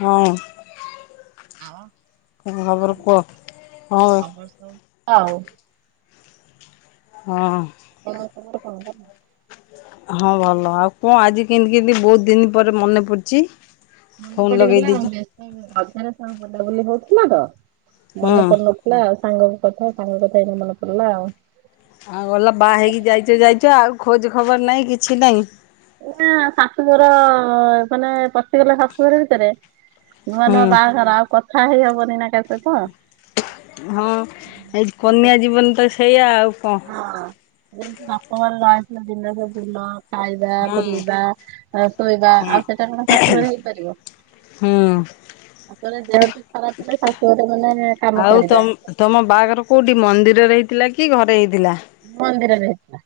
ହଁ। ଆଉ କଣ ଖବର କୁହ ହଁ। ଆଉ ହଁ। କଣ ଖବର କଣ ଭଲ? ହଁ ଭଲ ଆଉ କଣ ଆଜି କେମତି କେତି ବହୁତ ଦିନ ପରେ ମନେ ପଡିଛି। ମନେ ପଡିଗଲା [inaudible] ମନେ ହୁଁ। ପଡୁନଥିଲା ଆଉ ସାଙ୍ଗଙ୍କ କଥା ସାଙ୍ଗ କଥା ହେଇକି ମନ ପଡିଲା ଆଉ। ଆଉ ଗଲା ବାହା ହେଇକି ଯାଇଛ ଯାଇଛ ଆଉ ଖୋଜ ଖବର ନାହିଁ କିଛି ନାହିଁ। ନା ଶାଶୁଘର ମାନେ ପଶିଗଲେ ଶାଶୁଘର ଭିତରେ ନୂଆ ନୂଆ ହୁଁ। ବାହାଘର ଆଉ କଥା ହେଇ ହବନି ନା କା ସହିତ। ହଁ ଏଇ କନ୍ୟା ଜୀବନ ତ ସେଇଆ ଆଉ କଣ? ହଁ ତମ [inaudible] ଯେମିତି ବାପା ଖାଇବା ହୁଁ। ବୁଲିବା ଶୋଇବା, ହୁଁ ଆଉ ସେଇଟା କଣ ଶାଶୁଘରେ ହେଇପାରିବ। ହୁଁ ତାପରେ ଦେହ ବି ଖରାପ ଥିଲା ଶାଶୁ ଗଟେ ମାନେ କାମ ଆଉ ତ କରିବା ତମ ବାହାଘର କୋଉଠି ମନ୍ଦିରରେ ହେଇଥିଲା କି ଘରେ ହେଇଥିଲା? ମନ୍ଦିରରେ ହେଇଥିଲା।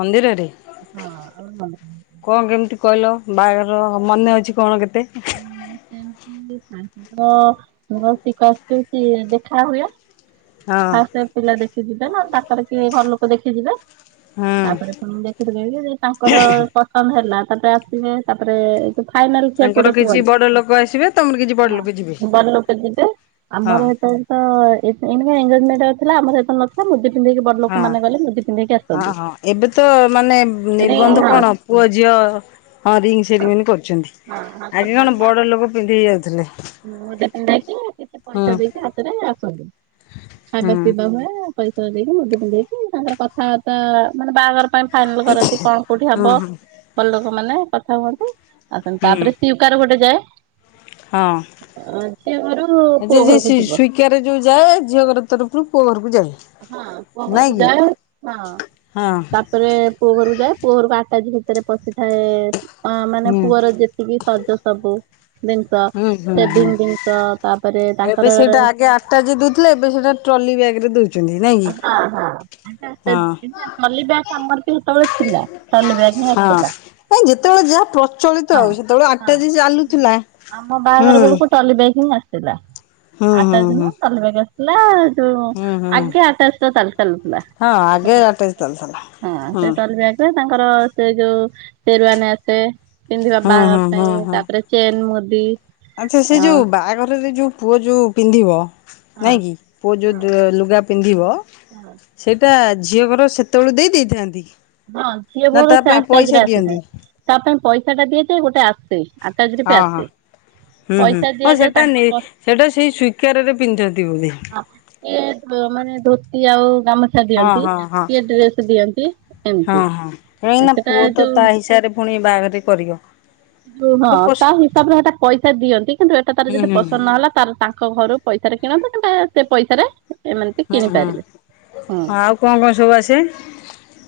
ମନ୍ଦିରରେ ହଁ। କଣ କେମିତି କହିଲ ବାହାଘର ମନେ ଅଛି କଣ କେତେ? ହୁଁ ସେମତି [unintelligible] ହଁ ଫାଷ୍ଟ ଟାଇମ ପିଲା ଦେଖି ଯିବେ ନା ତାଙ୍କରେ କିଏ ଘର ଲୋକ ଦେଖିଯିବେ? ହୁଁ। ତାପରେ ପୁଣି ଦେଖିଥିବେ ଯେ ତାଙ୍କର ପସନ୍ଦ ହେଲା ତାପରେ ଆସିବେ। ତାପରେ ଯୋଉ ଫାଇନାଲ କୋଟେ ତାଙ୍କର କିଛି କୁହନ୍ତି ବଡ ଲୋକ ଆସିବେ ତମର କିଛି ବଡ ଲୋକ ଯିବେ। ଘର ଲୋକ ଯିବେ ହଁ ଆମର ଏପଟେ [unintelligible] ମୁଦି ପିନ୍ଧେଇକି ବଡ ଲୋକ ହଁ ମାନେ ଗଲେ ମୁଦି ପିନ୍ଧେଇକି ହଁ ଆସନ୍ତି ହଁ ଏବେ ତ ମାନେ ନିର୍ବନ୍ଧ କଣ [unintelligible] ପୁଅ ଝିଅ ହଁ ରିଙ୍ଗ ସେରିମନି କରୁଛନ୍ତି। ହଁ ହଁ ଆଗେ କଣ ବଡ଼ ଲୋକ ପିନ୍ଧେଇ ଯାଉଥିଲେ। ହ ମୁଦି ପିନ୍ଦେଇକି କିଛି ହୁଁ ପଇସା ଦେଇକି ହାତରେ ଆସନ୍ତି ହୁଁ। ଖାଇବା ପିଇବା ହୁଏ। ପଇସା ଦେଇକି ମୁଦି ପିନ୍ଧେଇକି ତାଙ୍କର କଥାବାର୍ତ୍ତା ମାନେ ବାହାଘର ପାଇଁ- ଫାଇନାଲ କରନ୍ତି କଣ କୋଉଠି ହୁଁ ହବ ହୁଁ। ଘର ଲୋକ ମାନେ କଥା ହୁଅନ୍ତି ଆଉ ହୁଁ ତାପରେ କାର ଗୋଟେ ଯାଏ। ହଁ ଝିଅ ଘରୁ ପୁଅ ଘରକୁ ଯିବ [unintelligible] କାରେ ଯୋଉ ଯାଏ ଝିଅ ଘର ତରଫରୁ ପୁଅ ଘରକୁ ଯାଏ। ହଁ ପୁଅ ନାଇଁ ଘରକୁ କି ଯାଏ ହଁ ହଁ ତା ପରେ ପୁଅ ଘରକୁ ଯାଏ ପୁଅ ଘରକୁ ଆଟାଜି ଭିତରେ ପଶିଥାଏ ଅ ମାନେ ହୁଁ। ପୁଅର ଯେତିକି ସଜ ସବୁ ହୁଁ ହୁଁ ସେଭିଙ୍ଗି ହୁଁ ଜିନିଷ ତାପରେ ତାଙ୍କର ଆଟାଜି ରେ ଦଉଥିଲେ ଏବେ ସେଇଟା ଟ୍ରଲି ବ୍ୟାଗ ରେ ଦଉଛନ୍ତି। ନାଇଁ କି [unintelligible] ହଁ। ସେତେବେଳେ ଥିଲା ଟ୍ରଲି ବ୍ୟାଗ୍ ହିଁ ହଁ ଆସୁଥିଲା। ନାଇଁ ଯେତେବେଳେ ଯାହା ପ୍ରଚଳିତ ହଁ ଆଉ ସେତେବେଳେ ହଁ ଆଟାଜି ଚାଲୁଥିଲା ହୁଁ। ଟ୍ରଲି ବ୍ୟାଗ ହିଁ ଆସିଥିଲା ହୁଁ ହୁଁ ଆଟାଜି ହୁଁ। ନୁହଁ ଟ୍ରଲି ବ୍ୟାଗ ଆସିଥିଲା ଯୋଉ ହୁଁ ହୁଁ ଆଗ [unintelligible] ତାଙ୍କର ସେ ଯୋଉ ହଁ ଆଗେ ଆଟାଜି ଚାଲୁଥିଲା ହୁଁ। ସେରୁଆାନେ ଆସେ ପିନ୍ଧିବା ହୁଁ ବାହାଘର ହୁଁ ହୁଁ ପାଇଁ ହୁଁ। ତାପରେ ଚେନ୍ ମୁଦି ଆଚ୍ଛା ସେ ଯୋଉ ଅଁ, ବାହାଘରରେ ଯୋଉ ପୁଅ ଯୋଉ ପିନ୍ଧିବ ହଁ ନାଇଁ କି ପୁଅ ହଁ ଯୋଉ ଲୁଗା ପିନ୍ଧିବ ହଁ ସେଇଟା ଝିଅ ଘର ସେତେବେଳେ ଦେଇ ଦେଇଥାନ୍ତି? ହଁ ଝିଅ ନା ଘରୁ ତା ସେ ପାଇଁ ଆଟାଜ ପଇସା ରେ ଦିଅନ୍ତି? ଆସିଥାଏ ତା ପାଇଁ ପଇସା ଟା ଦିଏ ଯାଏ ଗୋଟେ ଆଟାଜ ରେ ହଁ ବି ହଁ ଆସେ ପଇସା ଦିଆଯାଏ ତାଙ୍କ ପଶ ସେଇଟା ସେଇ ସ୍ୱୀକାରରେ ପିନ୍ଧନ୍ତି ବୋଲି। ଇଏ ମାନେ ଧୋତି ଆଉ ଗାମୁଛା ହଁ ଦିଅନ୍ତି ହଁ ହଁ କିଏ ଡ୍ରେସ ଦିଅନ୍ତି ହଁ ଏମିତି ହଁ କାହିଁକି ନା ସେଟା ପୁଅ ତ ତା ଯୋଉ ହିସାବରେ ପୁଣି ବାହାଘରେ କରିବ। ଯୋଉ ହଁ ହୁଁ ତା ହୁଁ ହିସାବରେ ସେଇଟା ପଇସା ଦିଅନ୍ତି କିନ୍ତୁ ଏଇଟା ତାର ଯଦି ହୁଁ ପସନ୍ଦ ନହେଲା ତାର ତା ଙ୍କ ଘରୁ ପଇସାରେ କିଣନ୍ତୁ କିମ୍ବା ସେ ପଇସାରେ ଏମାନେ ବି ହୁଁ ହୁଁ କିଣିପାରିବେ ହୁଁ। ଆଉ କଣ କଣ ସବୁ ଆସେ?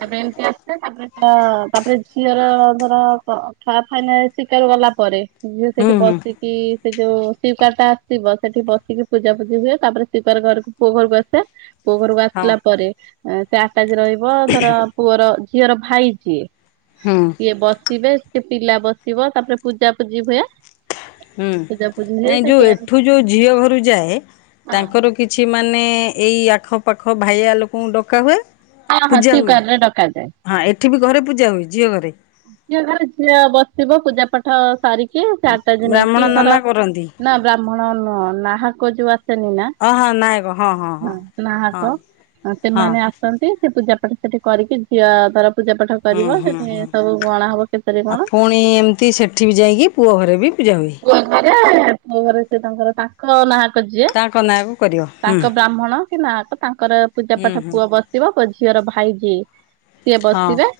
ତାପରେ ଏମତି [unintelligible] ତାପରେ ତା ଝିଅର ଧର [unintelligible] ହାଇ [unintelligible] ଶିକାର ଗଲା ପରେ ଝିଅ ହୁଁ ସେଇଠି ହୁଁ ବସିକି କି ସେ ଯୋଉ ଶିକ୍ଵାର ଟା ଆସଥିବ ସେଠି ବସିକି ପୂଜାପୂଜି ହୁଏ ତାପରେ ଶିିକ୍ଵାର ଧରିକି ପୁଅ ଘରକୁ ଆସେ ପୁଅ ଘରକୁ ହଁ ଆସିଲା ପରେ ସେ ଆଟାଜ ରହିବ ଧର ପୁଅର ଝିଅର ଭାଇ ଯିଏ। ହଁ। ସିଏ ବସିବେ ସେ ପିଲା ବସିବ ତାପରେ ପୂଜା ପୂଜି ହୁଏ। ହୁଁ ପୂଜା ପୂଜି ହୁଏ ନାଇଁ ସେ ଯେଉଁ ଏଠୁ ଯେଉ ଝିଅ ଘରୁ ଯାଏ ହଁ ତାଙ୍କର କିଛି ମାନେ ଏଇ ଆଖପାଖ ଭାଇଆ ଲୋକଙ୍କୁ ଡକା ହୁଏ। ହଁ ହଁ ପୂଜା ହୁଏ ସକାର ଡକାାଯାଏ [inaudible] ହଁ ଏଠି ବି ଘରେ ପୂଜା ହୁଏ ଝିଅ ଘରେ। ଝିଅ ଘରେ ଝିଅ ବସିବ ପୂଜା ପାଠ ସାରିକି ଚାରଟାଜ ବ୍ରାହ୍ମଣ ନେଇକି ନନା ତାର। କରନ୍ତି। ନା ବ୍ରାହ୍ମଣ ନୁହଁ ନାହାକ ଯୋଉ ଆସେନି ନା? ହଁ ନା ହଁ ନାହାକ ହଁ। ସେମାନେ ଆ ସେ ପୂଜାପାଠ ସେଠି କରିକି ଝିଅ ତର ପୂଜା ପାଠ ହୁଁ କରିବ ହୁଁ ସେଠି ହୁଁ। ସବୁ ଗଣା ହବ କେତେରେ ଆ କଣ ପୁଣି ଏମତି ସେଠି ବି ଯାଇକି ପୁଅ ଘରେ ବି ପୂଜା ହୁଏ। ଘରେ ସେ ତାଙ୍କର ତା [unintelligible] ନାଆକ ଯିଏ ତାଙ୍କ ନାଁକୁ କରିବ ହୁଁ ତାଙ୍କ ବ୍ରାହ୍ମଣ କି ନାକ ତାଙ୍କର ପୂଜା ହୁଁ ପାଠ ହୁଁ ପୁଅ ବସି ବସିବ ଝିଅର ଭାଇଜିି ସିଏ ହଁ ବସିବେ।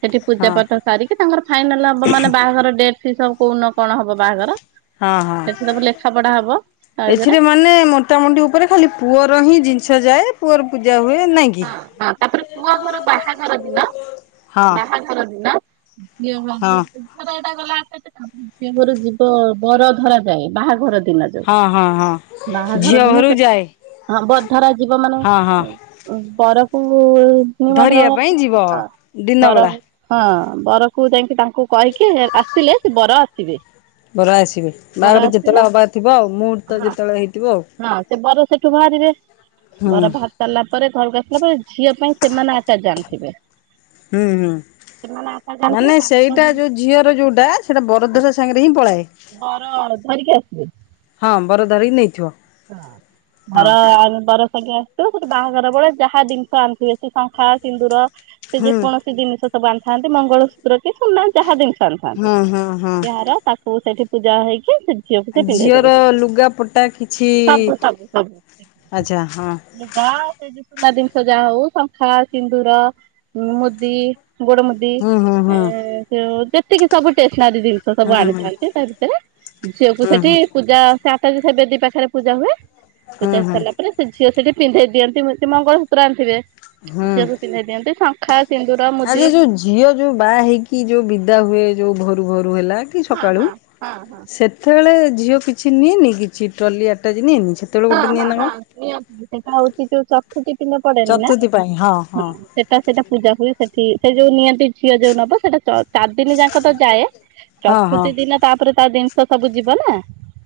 ସେଠି ପୂଜା ହଁ ପାଠ ସାରିକି ତାଙ୍କର ଫାଇନାଲ ହବ ମାନେ ବାହାଘର ଡେଟ୍ ଫିବ କୋଉନ କଣ ହବ ବାହାଘର। ହଁ ହଁ ସେଠି ସବୁ ଲେଖା ପଢା ହବ ତା ଭିତରେ ଏଥିରେ ମାନେ ମୋ ମୋଟାମୋଟି ଉପରେ ଖାଲି ପୁଅର ହିଁ ଜିନିଷ ଯାଏ ପୁଅର ପୂଜା ହୁଏ ନାହିଁ କି? ହଁ ହଁ ତାପରେ ପୁଅ ଘର ବାହାଘର ଦିନ ହଁ ବାହାଘର ଦିନ। ଯେ ହଁ [unintelligible] ଟ ଗଲା ଯିବ ବର ଧର ଯାଏ ବାହାଘର ଦିନାରେ। ହଁ ହଁ ହଁ ବାହାଘର ଝିଅ ଦିନ ଘରୁ ସେ ଯାଏ ହଁ ବରଧରା ଯିବ ମାନେ ହଁ ହଁ। ବରଫନ ମାତ୍ର ଧରିବା ପାଇଁ ଯିବ ଦିନ ବେଳା ବରଫ। ହଁ ବରକୁ ଯାଇକି ତାଙ୍କୁ କହିକି ଆସିଲେ ସେ ବର ଆସିବେ। ବରା ଆସିବେ ବର ବାହାଘରେ ଆସିଲେ ଯେତେବେଳେ ହବାର ଥିବ ଆଉ ମୁହୂର୍ତ୍ତ ହଁ ଯେତେବେଳେ ହେଇଥିବ ଆଉ। ହଁ ସେ ବର ସେଠୁ ବାହାରିବେ ହୁଁ ବର ବାହାର ସାରିଲ ପରେ ଘରକୁ ଆସିଲା ପରେ ଝିଅ ପାଇଁ ସେମାନେ ଆଟା ଜାଣିଥିବେ। ହୁଁ ହୁଁ। କି ଆ [unintelligible] ମାନେ ସେଇଟା ଯୋଉ ଝିଅର ଯୋଉଟା ସେଇଟା ବରଦଶା ସାଙ୍ଗରେ ହିଁ ପଳାଏ। ବର ଧରିକି ଆସିବେ। ହଁ ବର ଧରିକି ନେଇଥିବ। ବର ହଁ ଆମେ ବର। ଜ ଆସିିବ ସେଟେ ବାହାଘର ବେଳେ ଯାହା ଜିନିଷ ଆଣିଥେ ସେ ଶଙ୍ଖା ସିନ୍ଦୁର ସେ ହୁଁ। ଯେକୌଣସି ସେ ଜିନିଷ ସବୁ ଆଣିଥାନ୍ତି ମଙ୍ଗଳସୂତ୍ର କି ସୁନା ଯାହା ଜିନିଷ ଆଣିଥାନ୍ତି ହଁ ହଁ ହଁ ଏହାର ତାକୁ ସେଇଠି ପୂଜା ହେଇକି ସେ ଝିଅକୁ ଆ ଝିଅର ଲୁଗା ପଟା କି ସୁ ସୁ ସୁା। ହଁ ସେ ସୁନା ଜିନିଷ ଯାହା ହଉ ଶଙ୍ଖା ସିନ୍ଦୁର ମୁଦି ଗୋଡ ମୁଦି ହୁଁ ହୁଁ ହୁଁ ଯେତିକି ସବୁ ଟେସନାରୀ ଜିନ ସବୁ ହୁଁ ହୁଁ ଆଣିଥାନ୍ତି ତା ଭିତରେ ଝିଅକୁ ହୁଁ ସେଠି ହୁଁ ପୂଜା ସେ ଆତା ସେ ବେଦି ପାଖରେ ପୂଜା ହୁଏ। ହୁଁ ପୂଜା ହୁଁ ସାରିଲା ପରେ ସେ ଝିଅ ସେଠି ପିନ୍ଧେଇ ଦିଅନ୍ତି ସେ ମଙ୍ଗଳ ସୂତ୍ର ଆଣିଥିବେ। ଝିଅକୁ ପିନ୍ଧାଇ ଦିଅନ୍ତି ଶଙ୍ଖା। ସିନ୍ଦୁର ମୁଦି ଆଜି ଯୋଉ ଝିଅ ଯୋଉ ବାହା ହେଇକି ଯୋଉ ବିଦା ହୁଏ ଯୋଉ ଘରୁ ଘରୁ ହେଲା। ହଁ ସକାଳୁ ହଁ ହଁ ହଁ ସେତେବେଳେ ଝିଅ କିଛି ନିଏନି କିଛି ଟ୍ରଲି ଆଟାଚ ନିଏନି ସେ? ସେଟା ହଉଛି ଯୋଉ ଚତୁର୍ଥି ପିଣ୍ଡ ପଡେନି ନା ଚତୁର୍ଥୀ ପାଇଁ ହଁ ହୁଁ। ହଁ। ସେଟା ସେଟା ପୂଜା ହୁଏ ସେଠି ସେ ଯୋଉ ନିହାତି ଝିଅ ଯୋଉ ନବ ସେଇଟା ଚ ଚାରି ଦିନି ଯାଙ୍କ ତ ଯାଏ ହଁ ହଁ ଚତୁର୍ଥୀ ଦିନ ତାପରେ ତା ଜିନିଷ ସବୁ ଯିବ ନା।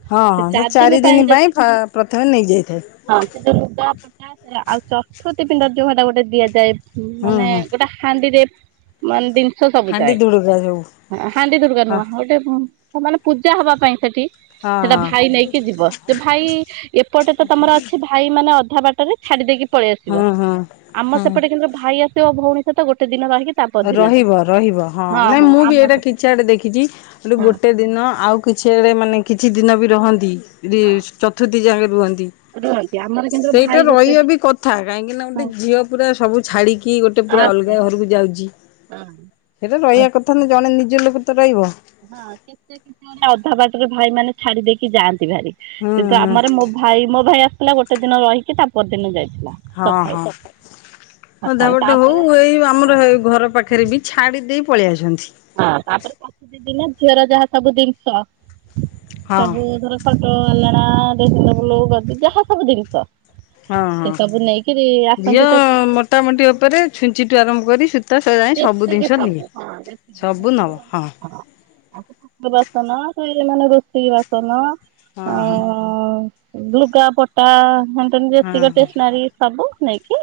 ହଁ ହଁ ସେ ଚାରି ଦିନ ପାଇଁ ପ ପ୍ରଥମେ ନେଇଯାଇଥାଏ। ହଁ ସେ ଯୋଉ ଲୁଗା ପଟା ସେରା ଆଉ ଚତୁର୍ଥୀ ପିଣ୍ଡ ଯୋଉ ସେଟା ଗୋଟେ ଦିଆଯାଏ ହୁଁ ମାନେ ହୁଁ। ସେଟା। ହାଣ୍ଡିରେ ମାନେ ଜିନିଷ ସବୁ ହାଣ୍ଡି ଯାଏ ଧୁଡୁକା ସବୁ। ହଁ ହାଣ୍ଡି ଧୁଡୁକା ହଁ ନୁହଁ ହ ଯୋଉ ହଁ ମାନେ ପୂଜା ହବା ପାଇଁ ସେଠି, ହଁ ସେଟା ହଁ ଭାଇ ନେଇକି ଯିବ ସେ ଭାଇ। ଏପଟେ ତ ତମର ଅଛି ଭାଇ ମାନେ ଅଧା ବାଟରେ ଛାଡ଼ି ଦେଇେକି। ପଳେଇ ଆସିବ, ହଁ ହଁ। ଆମ ହୁଁ। ସେପଟେ କିନ୍ତୁ ଭାଇ ଆସିବ ଭଉଣୀ ସହିତ ଗୋଟେ ଦିନ ରହିକି। ତା ପରଦିନ ଯିବ ରହିବ ରହିବ, ହଁ ନାଇଁ ମୁଁ ବି ଏଇଟା କିଛି ଆଡେ ଦେଖିଛି ହଁ ଗୋଟେ ଦିନ ଆଉ କିଛି ଆଡ଼େ ମାନେ କିଛି ଦିନ ବି ରହନ୍ତି, ଯେ ଚତୁର୍ଥୀ ଯାକେ ରୁହନ୍ତି। ରୁହନ୍ତି ଆମ ସେଇଟା ରହିବା ବି କଥା, କାହିଁକି ନା ଗୋଟେ ଝିଅ ପୁରା ସବୁ ଛାଡିକି ଗୋଟେ ପୁରା ଆସେ ଅଲଗା ଘରକୁ ଯାଉଛି। ହଁ। ସେଇଟା ରହିବା କଥା ନା ଜଣେ ନିଜ ଲୋକ ତ ରହିବ। ହଁ କେତ କେତ ଆଡେ ଅଧା ବାଟରେ ଭାଇ ମାନେ। ଛାଡି ଦେଇକି ଯାଆନ୍ତି ଭାରି, ହୁଁ କିନ୍ତୁ ହୁଁ ଆମର ମୋ ଭାଇ ମୋ ଭାଇ ଆସିଥିଲା ଗୋଟ୍ ଟେ ଦିନ ରହିକି ତା ପର ଦିନ ଯାଇଥିଲା। ହଁ ସକାଳୁ ହଁ ସକାଳୁ ଅଧାବାଟେ ତାପରେ ହଉ ଏଇ ଆମର ଏ ଘର ପାଖରେ ବି ଛାଡ଼ି ଦେଇ ପଳେଇ ଆସନ୍ତି। ହଁ ତାପରେ ଚତୁର୍ଥୀ ଦିନ ଝିଅର ଯାହା ସବୁ ଜିନିଷ ହଁ ସବୁ ଧର ଖଟ ଆଲଣା ଡ୍ରେସିଂ ଟେବୁଲ୍ ଗଡି ଯାହା ସବୁ ଜିନିସ। ହଁ ହଁ ଝିଅ ଆସନ୍ତି ତ ମୋଟାମୋଟି ଉପରେ ଛୁଞ୍ଚିଠୁ ଆରମ୍ଭ କରି ସୂତ ଯେତିକି ସବୁ ହଁ ଯେତିକି ସବୁ ଯେତିକି ନବ ହଁ ସବୁ [inaudible] ଆଉ ଠାକୁର ବାସନ ସେ ମାନେ ରୋଷେଇ ବାସନ ଆ ହଁ ହଁ ଅଁ ଲୁଗା ପଟା ହେନେ ତେନେ ହଁ ଯେତିକ ଷ୍ଟେସନାରୀ ସବୁ ନେଇକି।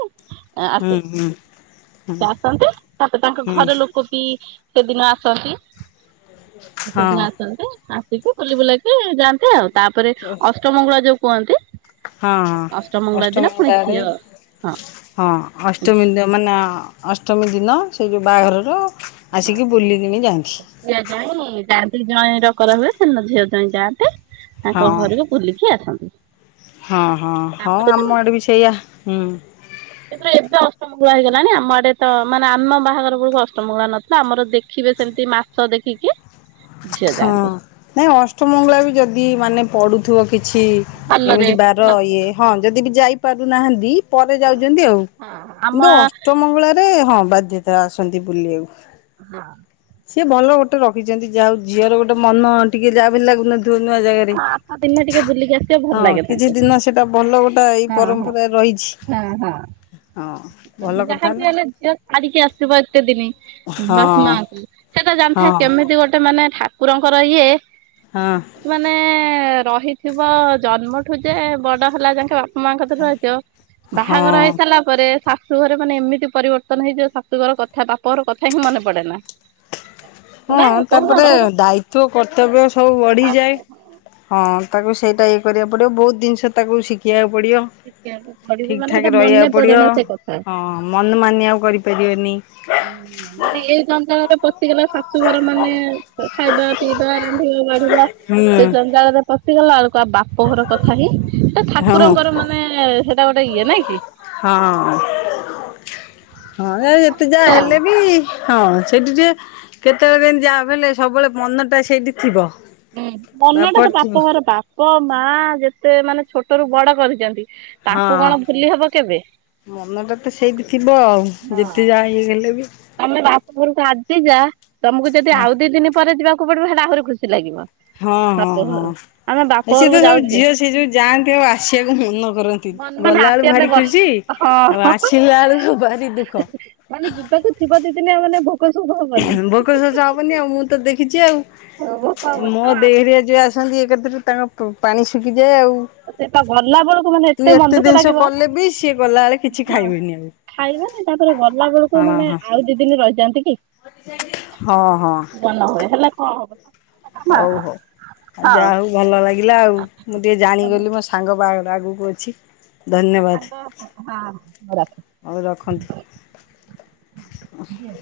ଆ ହୁଁ ଆସେ ହୁଁ ଆସନ୍ତି। ତାପରେ ତାଙ୍କ ହୁଁ ଘରେ ଲୋକ ବି ସେଦିନ ଆସନ୍ତି ହଁ ସେଦିନ ଆସନ୍ତି। ବୁଲି ବୁଲାକି ଯାଆନ୍ତି ଆଉ, ତାପରେ ଅଷ୍ଟମଙ୍ଗଳା ଯୋଉ କୁହନ୍ତି। ହଁ ହଁ ଅଷ୍ଟମଙ୍ଗୁଳା ଦିନ ପୁଣି ଅଷ୍ଟମଙ୍ଗଳା ଆଡେ ଝିଅ ହଁ ହଁ ଅଷ୍ଟମୀ ମାନେ ଅଷ୍ଟମୀ ଦିନ ସେ ଯୋଉ ବାହାଘରର ଆସିକି ବୁଲି କିଣି ଯାଆନ୍ତି। ଝିଅ ଜଇଁ ଯାଆନ୍ତି ଜଇଁ ଡକରା ହୁଏ, ସେ ଦିନ ଝିଅ ଜଇଁ ଯାଆନ୍ତି ହଁ ତାଙ୍କ ଘରୁକୁ। ବୁଲିକି ଆସନ୍ତି। ହଁ ହଁ ହଁ ତାପରେ ତମେ ଆମ ଆଡ଼େ ବି ସେଇଆ ହୁଁ। କିନ୍ତୁ ଏବେ ଅଷ୍ଟମ ମଙ୍ଗୁଳା ହେଇଗଲାଣି, ଆମ ଆଡେ ତ ମାନେ ଆମ ବାହାଘର ବେଳକୁ ଅଷ୍ଟମଗୁଳା ନଥିଲା। ଲା ଆମର ଦେଖିବେ ସେମିତି ମାସ ଦେଖିକି। ଝିଅ ହଁ ଯାଆନ୍ତି ନାଇଁ ଅଷ୍ଟମଙ୍ଗଳା ବି ଯଦି ମାନେ ପଡ଼ୁଥିବ କିଛି। ଭଲରେ ଏମିତି ବାର ଇଏ, ହଁ ଯଦି ବି ଯାଇ ପାରୁନାହାନ୍ତି ପରେ ଯାଉଛନ୍ତି ଆଉ। ଆମ କିନ୍ତୁ ଅଷ୍ଟମଙ୍ଗୁଳାରେ ହଁ ବାଧ୍ୟତା ଆସନ୍ତି ବୁଲିବାକୁ। ହଁ। ସିଏ ଭଲ ଗୋଟେ ରଖିଛନ୍ତି, ଯାହା ହଉ ଝିଅର ଗୋଟେ ମନ ଟିକେ ଯାହା ଭି ହେଲେ ଲାଗୁନ ଥିବ ନୂଆ ଜାଗାରେ, ଆଠ ଦିନରେ ଟିକେ ବୁଲିକି ଆସିବ ଭଲ ହଁ ଲାଗେ କିଛି ତାଙ୍କୁ ଦିନ ସେଟା ଭଲ ଗୋଟେ ଏଇ ପରମ୍ପରା ରହିଛି। ହଁ ହଁ। ହଁ। ଭଲ ଯାହା କଥା ବି ନା ହେଲେ ଝିଅ ଛାଡ଼ିକି ଆସିବ ଏତେ ଦିନି ହଁ ବାପ ମାଙ୍କୁ। ସେଟା ଜାଣିଥା ହଁ କେମିତି ଗୋଟେ ମାନେ ଠାକୁରଙ୍କର ଇଏ। ହଁ। ମାନେ ରହିଥିବ ଜନ୍ମଠୁ ଯେ ବଡ ହେଲା ଯାଙ୍କ ମାଙ୍କ କତିରେ ରହିଥିବ। ବାହାଘର ହଁ ହେଇସାରିଲା ପରେ। ଶାଶୁଘରେ ମାନେ ଏମିତି ପରିବର୍ତ୍ତନ ହେଇଯିବ ଶାଶୁଘର କଥା ବାପ ଘର କଥା ହିଁ ମନେ ପଡେ ନା। ହଁ ନା କହୁନ ତାପରେ ରହ ଦାୟିତ୍ବ କର୍ତ୍ତବ୍ୟ ସବୁ ବଢିଯାଏ। ହଁ ତାକୁ ସେଇଟା ଇଏ କରିବାକୁ ପଡ଼ିବ ବହୁତ ଜିନିଷ ତାକୁ ଶିଖିବାକୁ ପଡ଼ିବ। ଟିକେ ପଡିବ ଠିକ୍ ମାନେ ଠାକ୍ ସେଇଟା ମନେ ରହିବାକୁ ପଡେ ପଡ଼ିବ ନା ସେ କଥା। ହଁ ମନ ମାନିଆ ଆଉ କରିପାରିବନି। ଉଁ ମାନେ ଏ ଜଞ୍ଚାଳରେ ପଶିଗଲେ ଶାଶୁଘର ମାନେ ଖାଇବା। ପିଇବା, ରାନ୍ଧିଆ, ବାଢ଼ିବା। ହୁଁ ସେ ଜଞ୍ଜାଳରେ ପଶିଗଲା ବେଳକୁ ଆଉ ବାପ ଘର କଥା ହିଁ ସେ ହଁ ଠାକୁରଙ୍କର ମା ନେ ସେଇଟା ଗୋଟେ ଇଏ ନାଇ କି। ହଁ ହଁ ଏ ଯେତେ ଯାହା ହେଲେ ବି। ହଁ ସେଇଠି ଟିକେ କେତେବେଳେ କେମିତି ଯାହା ବି ହେଲେ ସବୁବେଳେ ମନଟା ସେଇଠି ଥିବ। ହୁଁ ମନ ଟା ବାପର ତ ଥିବ ବାପ ଘର ବାପ, ମା ଯେତେ ମାନେ ଛୋଟରୁୁ ବଡ କରିଛନ୍ତି। ହଁ ତାଙ୍କୁ କଣ ଭୁଲି ହବ କେବ ମନଟା ତ ସେଇଠି ଥିବ ଆଉ ଯେତେ ଯାହା ହେଇଗଲେ ବି। ତମେ ବାପଘରକୁ ଆଜି ଯା ତମକୁ ଯଦି ହଁ ଆଉ ଦି ଦିନ ପରେ ଯିବାକୁ ପଡିବ ହେଲେ ଆହୁରି ଖୁସି ଲାଗିବ। ହଁ ହଁ ବାପ ହଁ ଘରକୁ ଆମେ ବାପ ଏଇ ସିଏ ଘରକୁ ତ ସବୁ ଯାଉଛେ ଝିଅ ସିଏ ଯୋଉ ଯାଆନ୍ତି ଆଉ ଆସିବାକୁ ମନ କର ନ୍ତି ମାନେ ଗଲା ବେଳୁ ଆସିବା ପାଇଁ ଭାରି ଗଲୁ ଖୁସି ଆଉ ହଁ। ଆସିଲା ବେଳକୁ ଭାରି ଦୁଃଖ। ମାନେ ଯିବାକୁ ଥିବ ଦି ଦିନ ଆଉ ମାନେ ଭୋକ ଶୋଷ ହବନି। ଭୋକ ଶୋଷ ହବନି ଆଉ ମୁଁ ତ ଦେଖିଛି ଆଉ ଭୋକ ହବନି ମୋ ଆଉ ଡେଇରିଆ ଯିଏ ଆସନ୍ତି ଏକାଥରେ ତାଙ୍କ ପ ପାଣି ଶୁଖିଯାଏ ଆଉ। ସେଟା ଗଲା ବେଳକୁ ମାନେ ତୁ ମନ ଏତେ ଦୁଃଖ ଜିନିଷ ଲାଗିବ କଲେ ବି ସିଏ ଗଲା ବେଳେ କିଛି ଖାଇବେନି ଆଉ। ଖାଇବନି ତାପରେ ଗଲା ବେଳକୁ ହଁ ମାନେ ହଁ। ଆଉ ଦି ଦିନ ରହିଯାଆନ୍ତି କି। ହଁ ହଁ। [unintelligible] ନ ହଏ। ହେଲେ କଣ ହବ? ହଉ ହଁ ହଉ ଆଉ ହଁ ଯାହା ହଉ ଭଲ ଲାଗିଲା ଆଉ ମୁଁ ଟିକେ ଜାଣିଗଲି ମୋ ସାଙ୍ଗ ବାହାଘର ଆଗକୁ ଅଛି। ଧନ୍ୟବାଦ ହଉ ରଖେ। ହଉ ରଖନ୍ତୁ। [inaudible]